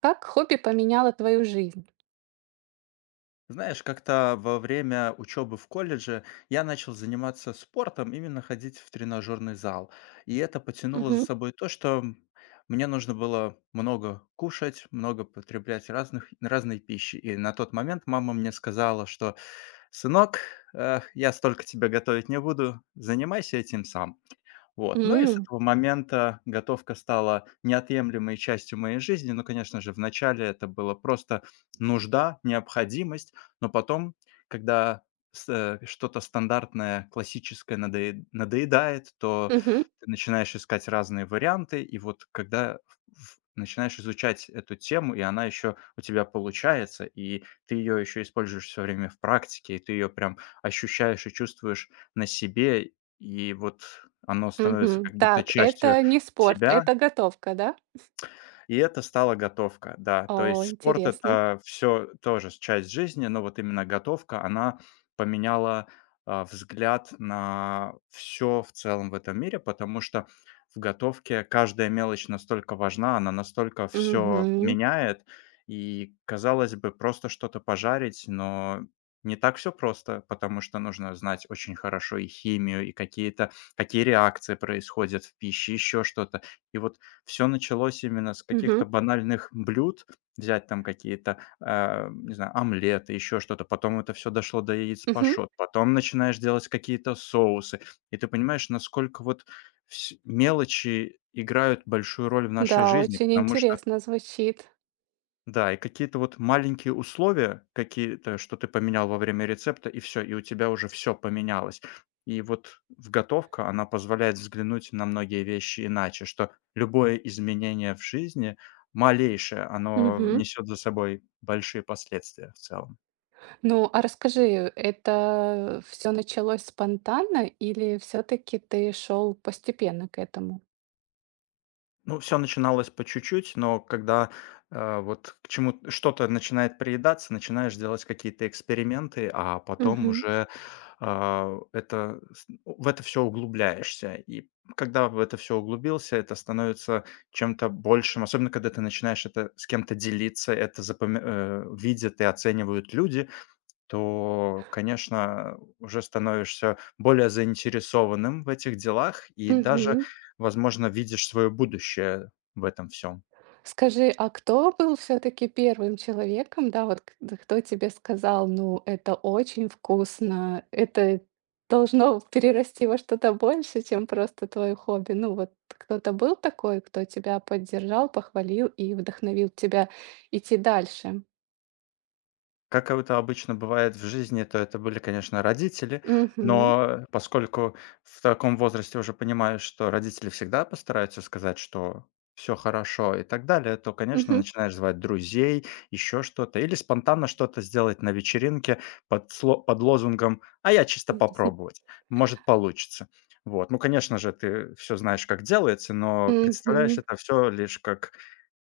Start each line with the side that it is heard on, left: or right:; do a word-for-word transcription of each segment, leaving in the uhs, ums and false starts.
right: Как хобби поменяло твою жизнь?
left: Знаешь, как-то во время учебы в колледже я начал заниматься спортом, именно ходить в тренажерный зал. И это потянуло за
right: Мгм.
left: собой то, что м, мне нужно было много кушать, много потреблять разных, разной пищи. И на тот момент мама мне сказала, что: «Сынок, э, я столько тебя готовить не буду, занимайся этим сам». Вот. Ну и с
right: М.
left: этого момента готовка стала неотъемлемой частью моей жизни. Ну, конечно же, вначале это было просто нужда, необходимость, но потом, когда с- э, что-то стандартное, классическое надоед- надоедает, то
right: Мгм.
left: ты начинаешь искать разные варианты, и вот когда в- начинаешь изучать эту тему, и она еще у тебя получается, и ты ее еще используешь все время в практике, и ты ее прям ощущаешь и чувствуешь на себе, и вот оно становится
right: Мгм.
left: как будто
right: Так,
left: частью
right: это не спорт,
left: тебя,
right: это готовка, да?
left: и это стала готовка, да. То
right: О,
left: есть спорт-
right: интересно.
left: это все тоже часть жизни, но вот именно готовка, она поменяла, а, взгляд на все в целом в этом мире, потому что в готовке каждая мелочь настолько важна, она настолько все
right: Мгм.
left: меняет. И, казалось бы, просто что-то пожарить, но не так все просто, потому что нужно знать очень хорошо и химию, и какие-то какие реакции происходят в пище, еще что-то. И вот все началось именно с каких-то
right: Мгм.
left: банальных блюд. Взять там какие-то, э, не знаю, омлеты, еще что-то. Потом это все дошло до яиц
right: Мгм.
left: пашот. Потом начинаешь делать какие-то соусы. И ты понимаешь, насколько вот вс мелочи играют большую роль в нашей
right: Да,
left: жизни,
right: очень
left: потому что
right: интересно звучит.
left: да, и какие-то вот маленькие условия какие-то, что ты поменял во время рецепта, и все, и у тебя уже все поменялось. И вот в готовка, она позволяет взглянуть на многие вещи иначе, что любое изменение в жизни, малейшее, оно
right: Мгм.
left: несет за собой большие последствия в целом.
right: Ну, а расскажи, это все началось спонтанно или все таки ты шел постепенно к этому?
left: Ну, все начиналось по чуть-чуть, но когда, э, вот к чему что-то начинает приедаться, начинаешь делать какие-то эксперименты, а потом
right: Мгм.
left: уже, а, это с в это все углубляешься. И когда в это все углубился, это становится чем-то большим, особенно когда ты начинаешь это с кем-то делиться, это запоми э, видят и оценивают люди, то, конечно, уже становишься более заинтересованным в этих делах и даже,
right: Мгм.
left: возможно, видишь свое будущее в этом всем.
right: Скажи, а кто был все-таки первым человеком, да, вот к- да, кто тебе сказал, ну, это очень вкусно, это должно перерасти во что-то больше, чем просто твое хобби. Ну, вот кто-то был такой, кто тебя поддержал, похвалил и вдохновил тебя идти дальше.
left: Как это обычно бывает в жизни, то это были, конечно, родители,
right: Угу,
left: но поскольку в таком возрасте уже понимаешь, что родители всегда постараются сказать, что все хорошо и так далее, то, конечно,
right: угу,
left: начинаешь звать друзей, еще что-то, или спонтанно что-то сделать на вечеринке под, сло- под лозунгом: «А я чисто попробовать, может получится». Вот. Ну, конечно же, ты все знаешь, как делается, но представляешь
right: угу.
left: это все лишь как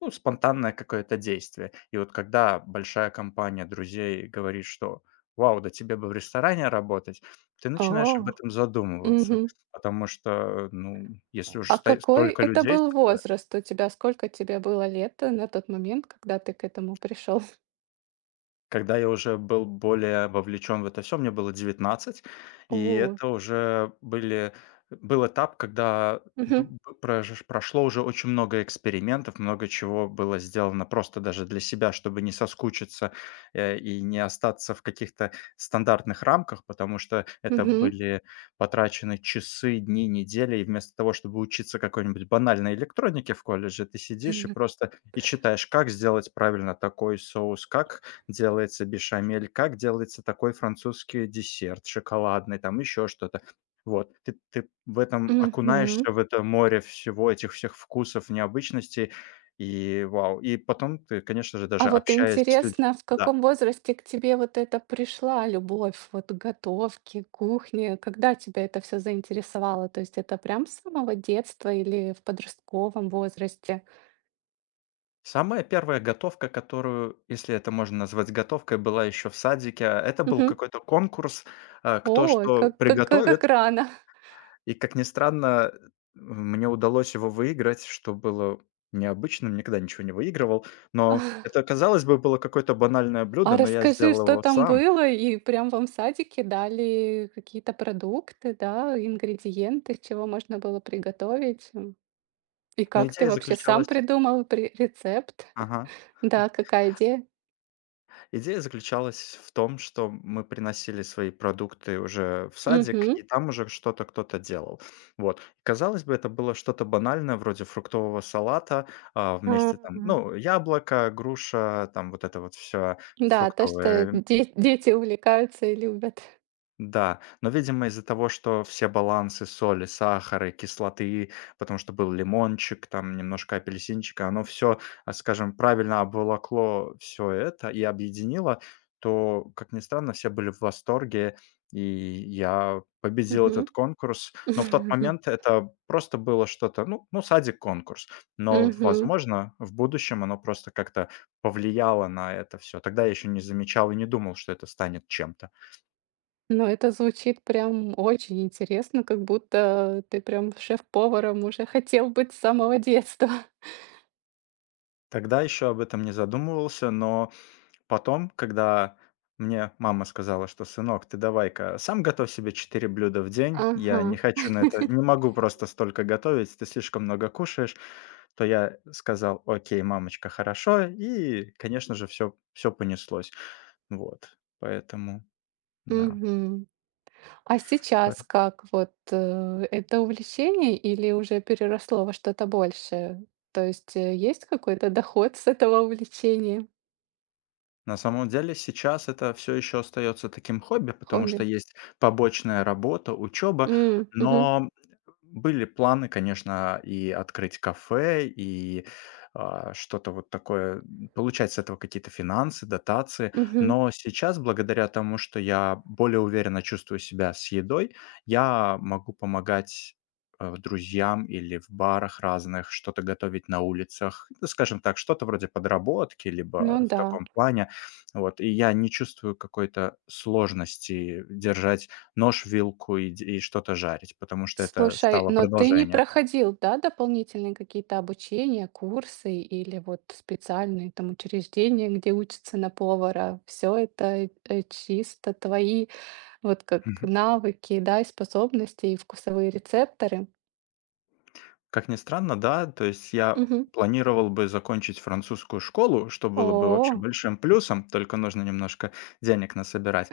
left: ну, спонтанное какое-то действие. И вот когда большая компания друзей говорит, что: «Вау, да тебе бы в ресторане работать», — ты начинаешь об
right: О,
left: этом задумываться.
right: угу.
left: Потому что, ну, если
right: А,
left: уж
right: Вот.
left: сто
right: какой
left: столько
right: это
left: людей
right: был
left: сказали.
right: возраст у тебя? Сколько тебе было лет э, на тот момент, когда ты к этому пришел?
left: Когда я уже был более вовлечен в это все, мне было девятнадцать, и
right: О,
left: это уже были был этап, когда б
right: мгм.
left: б прош прошло уже очень много экспериментов, много чего было сделано просто даже для себя, чтобы не соскучиться, э, и не остаться в каких-то стандартных рамках, потому что это
right: Мгм.
left: были потрачены часы, дни, недели. И вместо того, чтобы учиться какой-нибудь банальной электронике в колледже, ты сидишь и
right: Мгм.
left: просто и читаешь, как сделать правильно такой соус, как делается бешамель, как делается такой французский десерт шоколадный, там еще что-то. Вот. Ты ты в этом
right: Мгм.
left: окунаешься, в это море всего, этих всех вкусов, необычностей. И вау! И потом ты, конечно же,
right: А
left: даже
right: вот
left: общаясь с людьми.
right: интересно, в
left: Да.
right: каком возрасте к тебе вот это пришла любовь, вот к готовке, кухне? Когда тебя это все заинтересовало? То есть это прям с самого детства или в подростковом возрасте?
left: Самая первая готовка, которую, если это можно назвать готовкой, была еще в садике. Это был
right: Мгм.
left: какой-то конкурс, а, кто
right: Ой,
left: что
right: как как как
left: приготовит.
right: как рано.
left: И, как ни странно, мне удалось его выиграть, что было необычным, никогда ничего не выигрывал. Но это, казалось бы, было какое-то банальное блюдо,
right: А
left: но я
right: расскажи,
left: сделал
right: что
left: его
right: там
left: сам.
right: было? И прям вам в садике дали какие-то продукты, да, ингредиенты, чего можно было приготовить? М, и
left: Но
right: как ты
left: идея
right: вообще сам
left: заключалась…
right: придумал при рецепт?
left: Ага.
right: Да, какая идея?
left: Идея заключалась в том, что мы приносили свои продукты уже в садик,
right: Мгм.
left: и там уже что-то кто-то делал. Вот. Казалось бы, это было что-то банальное, вроде фруктового салата, а,
right: А,
left: вместе там, ну, яблоко, груша, там вот это вот все
right: да, то, что
left: фруктовое.
right: де дети увлекаются и любят.
left: Да, но, видимо, из-за того, что все балансы соли, сахара, кислоты, потому что был лимончик, там немножко апельсинчика, оно все, скажем, правильно обволокло все это и объединило, то, как ни странно, все были в восторге, и я победил
right: Мгм.
left: этот конкурс. Но в тот момент это просто было что-то, ну, ну садик-конкурс. Но,
right: Мгм.
left: возможно, в будущем оно просто как-то повлияло на это все. Тогда я еще не замечал и не думал, что это станет чем-то.
right: Но это звучит прям очень интересно, как будто ты прям шеф-поваром уже хотел быть с самого детства.
left: Тогда еще об этом не задумывался, но потом, когда мне мама сказала, что: «Сынок, ты давай-ка сам готовь себе четыре блюда в день, я не
right: Ага.
left: хочу на это, не могу просто столько готовить, ты слишком много кушаешь», — то я сказал: «Окей, мамочка, хорошо», — и, конечно же, все, все понеслось. Вот, поэтому, да.
right: Мгм. А
left: П-
right: сейчас как? Вот, э, это увлечение или уже переросло во что-то большее? То есть, э, есть какой-то доход с этого увлечения,
left: На самом деле сейчас это все еще остается таким хобби, потому
right: хобби?
left: что есть побочная работа, учеба,
right: М, мгм.
left: но были планы, конечно, и открыть кафе, и, а, что-то вот такое, м, получать с этого какие-то финансы, дотации.
right: Мгм.
left: Но сейчас, благодаря тому, что я более уверенно чувствую себя с едой, я могу помогать, э, друзьям или в барах разных, что-то готовить на улицах. Ну, скажем так, что-то вроде подработки,
right: Ну
left: либо в
right: да.
left: таком плане. Вот, и я не чувствую какой-то сложности держать нож, вилку и д и что-то жарить, потому что это
right: Слушай,
left: стало
right: но ты не
left: продолжением.
right: проходил, да, дополнительные какие-то обучения, курсы или вот специальные там учреждения, где учатся на повара? Все это э, чисто твои вот как
left: Мгм.
right: навыки, да, и способности, и вкусовые рецепторы.
left: Как ни странно, да, то есть я
right: Мгм.
left: планировал бы закончить французскую школу, что было бы вообще
right: О,
left: большим плюсом, только нужно немножко денег насобирать.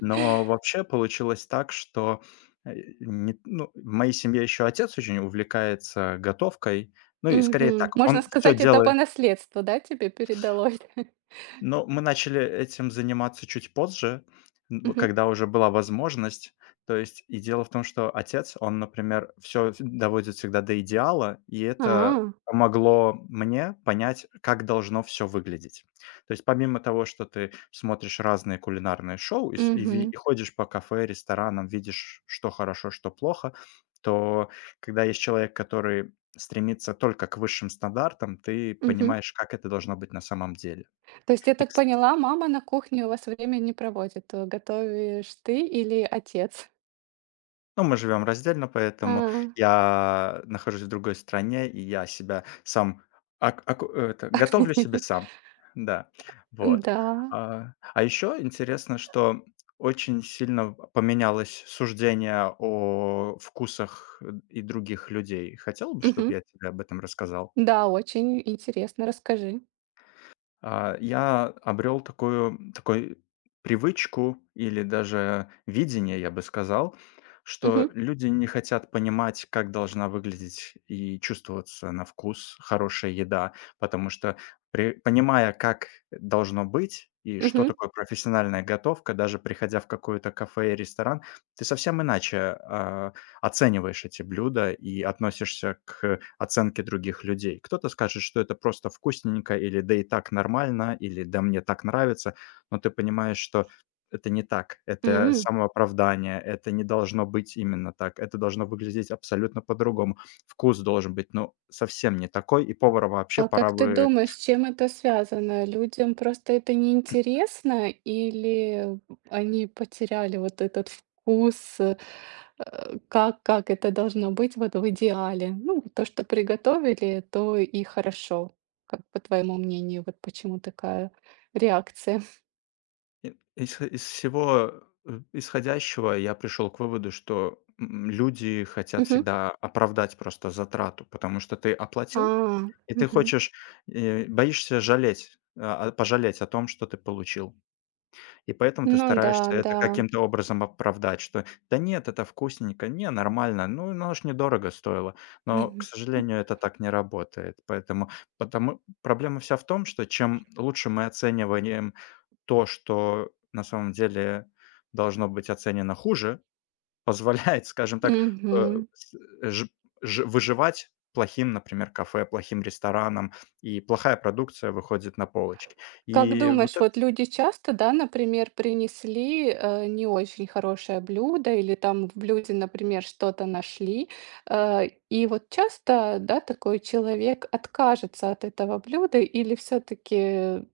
left: Но вообще получилось так, что, э, не ну, в моей семье еще отец очень увлекается готовкой. Ну и скорее
right: Мгм.
left: так,
right: Можно
left: он все
right: сказать, это по
left: делает.
right: наследству, да, тебе передалось?
left: Но мы начали этим заниматься чуть позже, н в
right: Мгм.
left: когда уже была возможность. То есть и дело в том, что отец, он, например, все доводит всегда до идеала, и
right: А,
left: это помогло мне понять, как должно все выглядеть. То есть помимо того, что ты смотришь разные кулинарные шоу и с и ви
right: мгм.
left: и ходишь по кафе, ресторанам, видишь, что хорошо, что плохо, то когда есть человек, который стремится только к высшим стандартам, ты
right: Мгм.
left: понимаешь, как это должно быть на самом деле.
right: То есть я
left: И
right: так
left: кс
right: поняла, мама на кухне у вас время не проводит. Э, Готовишь ты или отец?
left: Ну, мы живем раздельно,
right: А,
left: поэтому я нахожусь в другой стране, и я себя сам ак аку это, готовлю себе сам. Да, вот.
right: Да.
left: А, а еще интересно, что очень сильно поменялось суждение о вкусах э, и других людей. Хотел бы, чтобы
right: Мгм.
left: я тебе об этом рассказал?
right: Да, очень интересно. Расскажи.
left: А, я обрел такую такой привычку или даже видение, я бы сказал, что
right: Мгм.
left: люди не хотят понимать, как должна выглядеть и чувствоваться на вкус хорошая еда, потому что при понимая, как должно быть и что
right: Мгм.
left: такое профессиональная готовка, даже приходя в какое-то кафе и ресторан, ты совсем иначе, а оцениваешь эти блюда и относишься к оценке других людей. Кто-то скажет, что это просто вкусненько, или да и так нормально, или да мне так нравится, но ты понимаешь, что это не так, это
right: М.
left: самооправдание, это не должно быть именно так, это должно выглядеть абсолютно по-другому. Вкус должен быть, ну, совсем не такой, и повара вообще
right: А
left: пора
right: как ты
left: бы…
right: думаешь, с чем это связано? Людям просто это неинтересно, или они потеряли вот этот вкус, э, как, как это должно быть вот в идеале? Ну, вот то, что приготовили, то и хорошо. Как по твоему мнению, вот почему такая реакция?
left: И из из всего, э, исходящего я пришел к выводу, что, м, люди хотят
right: Мгм.
left: всегда оправдать просто затрату, потому что ты оплатил,
right: А,
left: и ты
right: мгм.
left: хочешь, э, боишься жалеть, а, а, пожалеть о том, что ты получил. И поэтому ты
right: Ну да,
left: стараешься это
right: да.
left: каким-то образом оправдать, что: «Да нет, это вкусненько, не, нормально, ну, ну, оно ж недорого стоило». Но, к
right: Мгм.
left: сожалению, это так не работает. Поэтому потому проблема вся в том, что чем лучше мы оцениваем то, что на самом деле должно быть оценено хуже, позволяет, скажем так, э,
right: Мгм.
left: с э, ж ж выживать плохим, например, кафе, плохим ресторанам, и плохая продукция выходит на полочки.
right: Как
left: И вот
right: думаешь,
left: это…
right: вот люди часто, да, например, принесли, э, не очень хорошее блюдо или там в блюде, например, что-то нашли, э, и вот часто, да, такой человек откажется от этого блюда или все-таки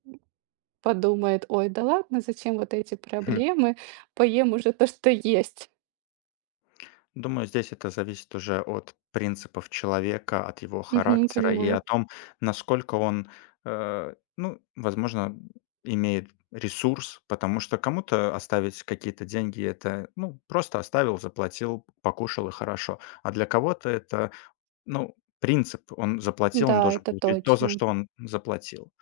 right: подумает, ой, да ладно, зачем вот эти проблемы, поем уже то, что есть.
left: Думаю, здесь это зависит уже от принципов человека, от его
right: Мгм,
left: характера и о
right: понимаю.
left: том, насколько он, э, ну, возможно, имеет ресурс, потому что кому-то оставить какие-то деньги это, ну, просто оставил, заплатил, покушал и хорошо. А для кого-то это, ну, принцип, он заплатил, он
right: Да,
left: должен
right: это
left: получить то, за
right: точно.
left: что он заплатил.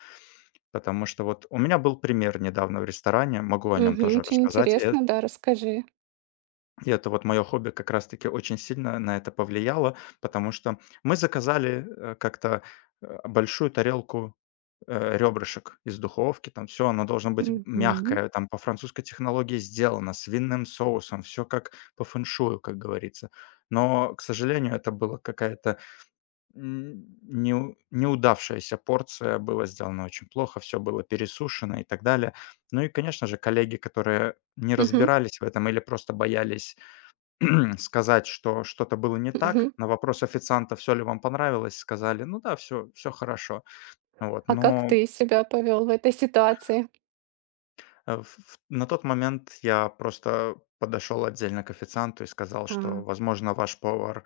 left: Потому что вот у меня был пример недавно в ресторане, могу о нем
right: Мгм,
left: тоже
right: очень
left: рассказать. Э,
right: интересно, да, расскажи.
left: и это вот мое хобби как раз-таки очень сильно на это повлияло, потому что мы заказали, э, как-то, э, большую тарелку, э, ребрышек из духовки. Там все, оно должно быть
right: Мгм.
left: мягкое, там по французской технологии сделано, с винным соусом, все как по фэншую, как говорится. Но, к сожалению, это была какая-то н неу неудавшаяся порция, было сделано очень плохо, все было пересушено и так далее. Ну и, конечно же, коллеги, которые не
right: Мгм.
left: разбирались в этом или просто боялись сказать, что что-то было не так.
right: Мгм.
left: На вопрос официанта, все ли вам понравилось, сказали: «Ну да, все все хорошо». Вот,
right: А как
left: но,
right: ты себя повел в этой ситуации?
left: э, в в на тот момент я просто подошел отдельно к официанту и сказал,
right: А,
left: что, возможно, ваш повар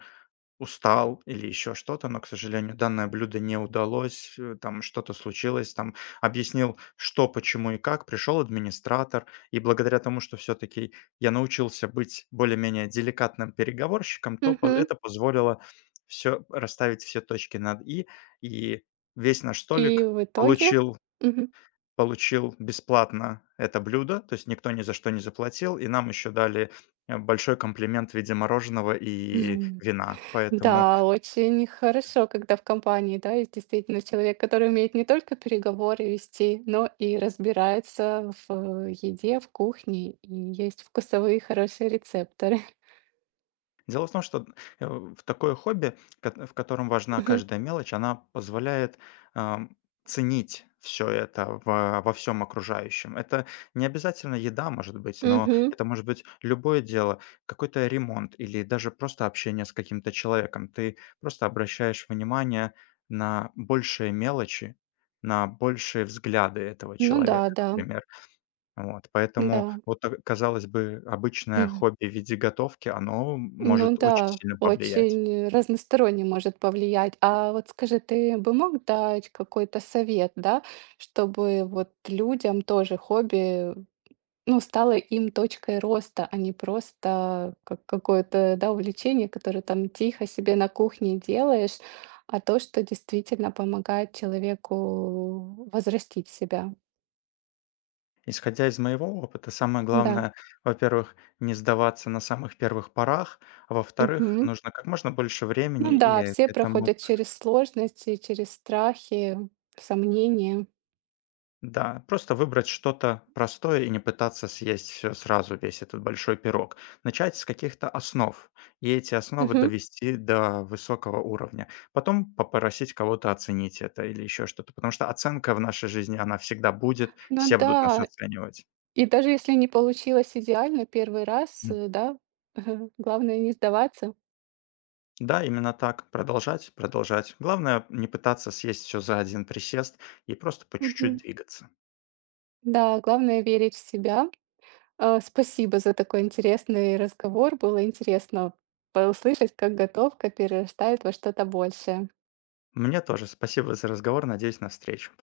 left: устал или еще что-то, но, к сожалению, данное блюдо не удалось, э, там что-то случилось, там объяснил, что, почему и как. Пришел администратор, и благодаря тому, что все-таки я научился быть более-менее деликатным переговорщиком, то по-
right: мгм.
left: это позволило все расставить, все точки над «и», и весь наш
right: И
left: столик
right: в итоге
left: получил
right: мгм.
left: получил бесплатно это блюдо, то есть никто ни за что не заплатил, и нам еще дали э, большой комплимент в виде мороженого и
right: Мгм.
left: вина. Поэтому…
right: Да, очень хорошо, когда в компании, да, есть действительно человек, который умеет не только переговоры вести, но и разбирается в э, еде, в кухне, и есть вкусовые хорошие рецепторы.
left: Дело в том, что э, в такое хобби, кот- в котором важна
right: Мгм.
left: каждая мелочь, она позволяет ам, ценить все это во, во всем окружающем. Это не обязательно еда, может быть, но
right: Мгм.
left: это может быть любое дело, какой-то ремонт или даже просто общение с каким-то человеком. Ты просто обращаешь внимание на большие мелочи, на большие взгляды этого
right: Ну да,
left: человека,
right: да,
left: например. Вот, поэтому
right: да.
left: вот, та казалось бы, обычное хобби в виде готовки, оно
right: Ну
left: может очень
right: да,
left: сильно повлиять.
right: очень разносторонне может повлиять. А вот скажи, ты бы мог дать какой-то совет, да, чтобы вот людям тоже хобби, ну, стало им точкой роста, а не просто как какое-то, да, увлечение, которое там тихо себе на кухне делаешь, а то, что действительно помогает человеку возрастить себя.
left: Исходя из моего опыта, самое
right: Да.
left: главное, во-первых, не сдаваться на самых первых порах, а во-вторых,
right: Мгм.
left: нужно как можно больше времени
right: Ну да,
left: и к
right: все
left: этому…
right: проходят через сложности, через страхи, сомнения.
left: Да, просто выбрать что-то простое и не пытаться съесть все сразу, весь этот большой пирог. Начать с каких-то основ и эти основы
right: Мгм.
left: довести до высокого уровня. Потом попросить кого-то оценить это или еще что-то, потому что оценка в нашей жизни, она всегда будет, все
right: Ну
left: будут нас
right: да,
left: оценивать.
right: и даже если не получилось идеально первый раз,
left: М.
right: э, да, главное не сдаваться.
left: Да, именно так. Продолжать, продолжать. Главное, не пытаться съесть все за один присест и просто по чуть-чуть
right: Мгм.
left: двигаться.
right: Да, главное верить в себя. А, спасибо за такой интересный разговор. Было интересно послышать, как готовка перерастает во что-то большее.
left: Мне тоже спасибо за разговор. Надеюсь на встречу.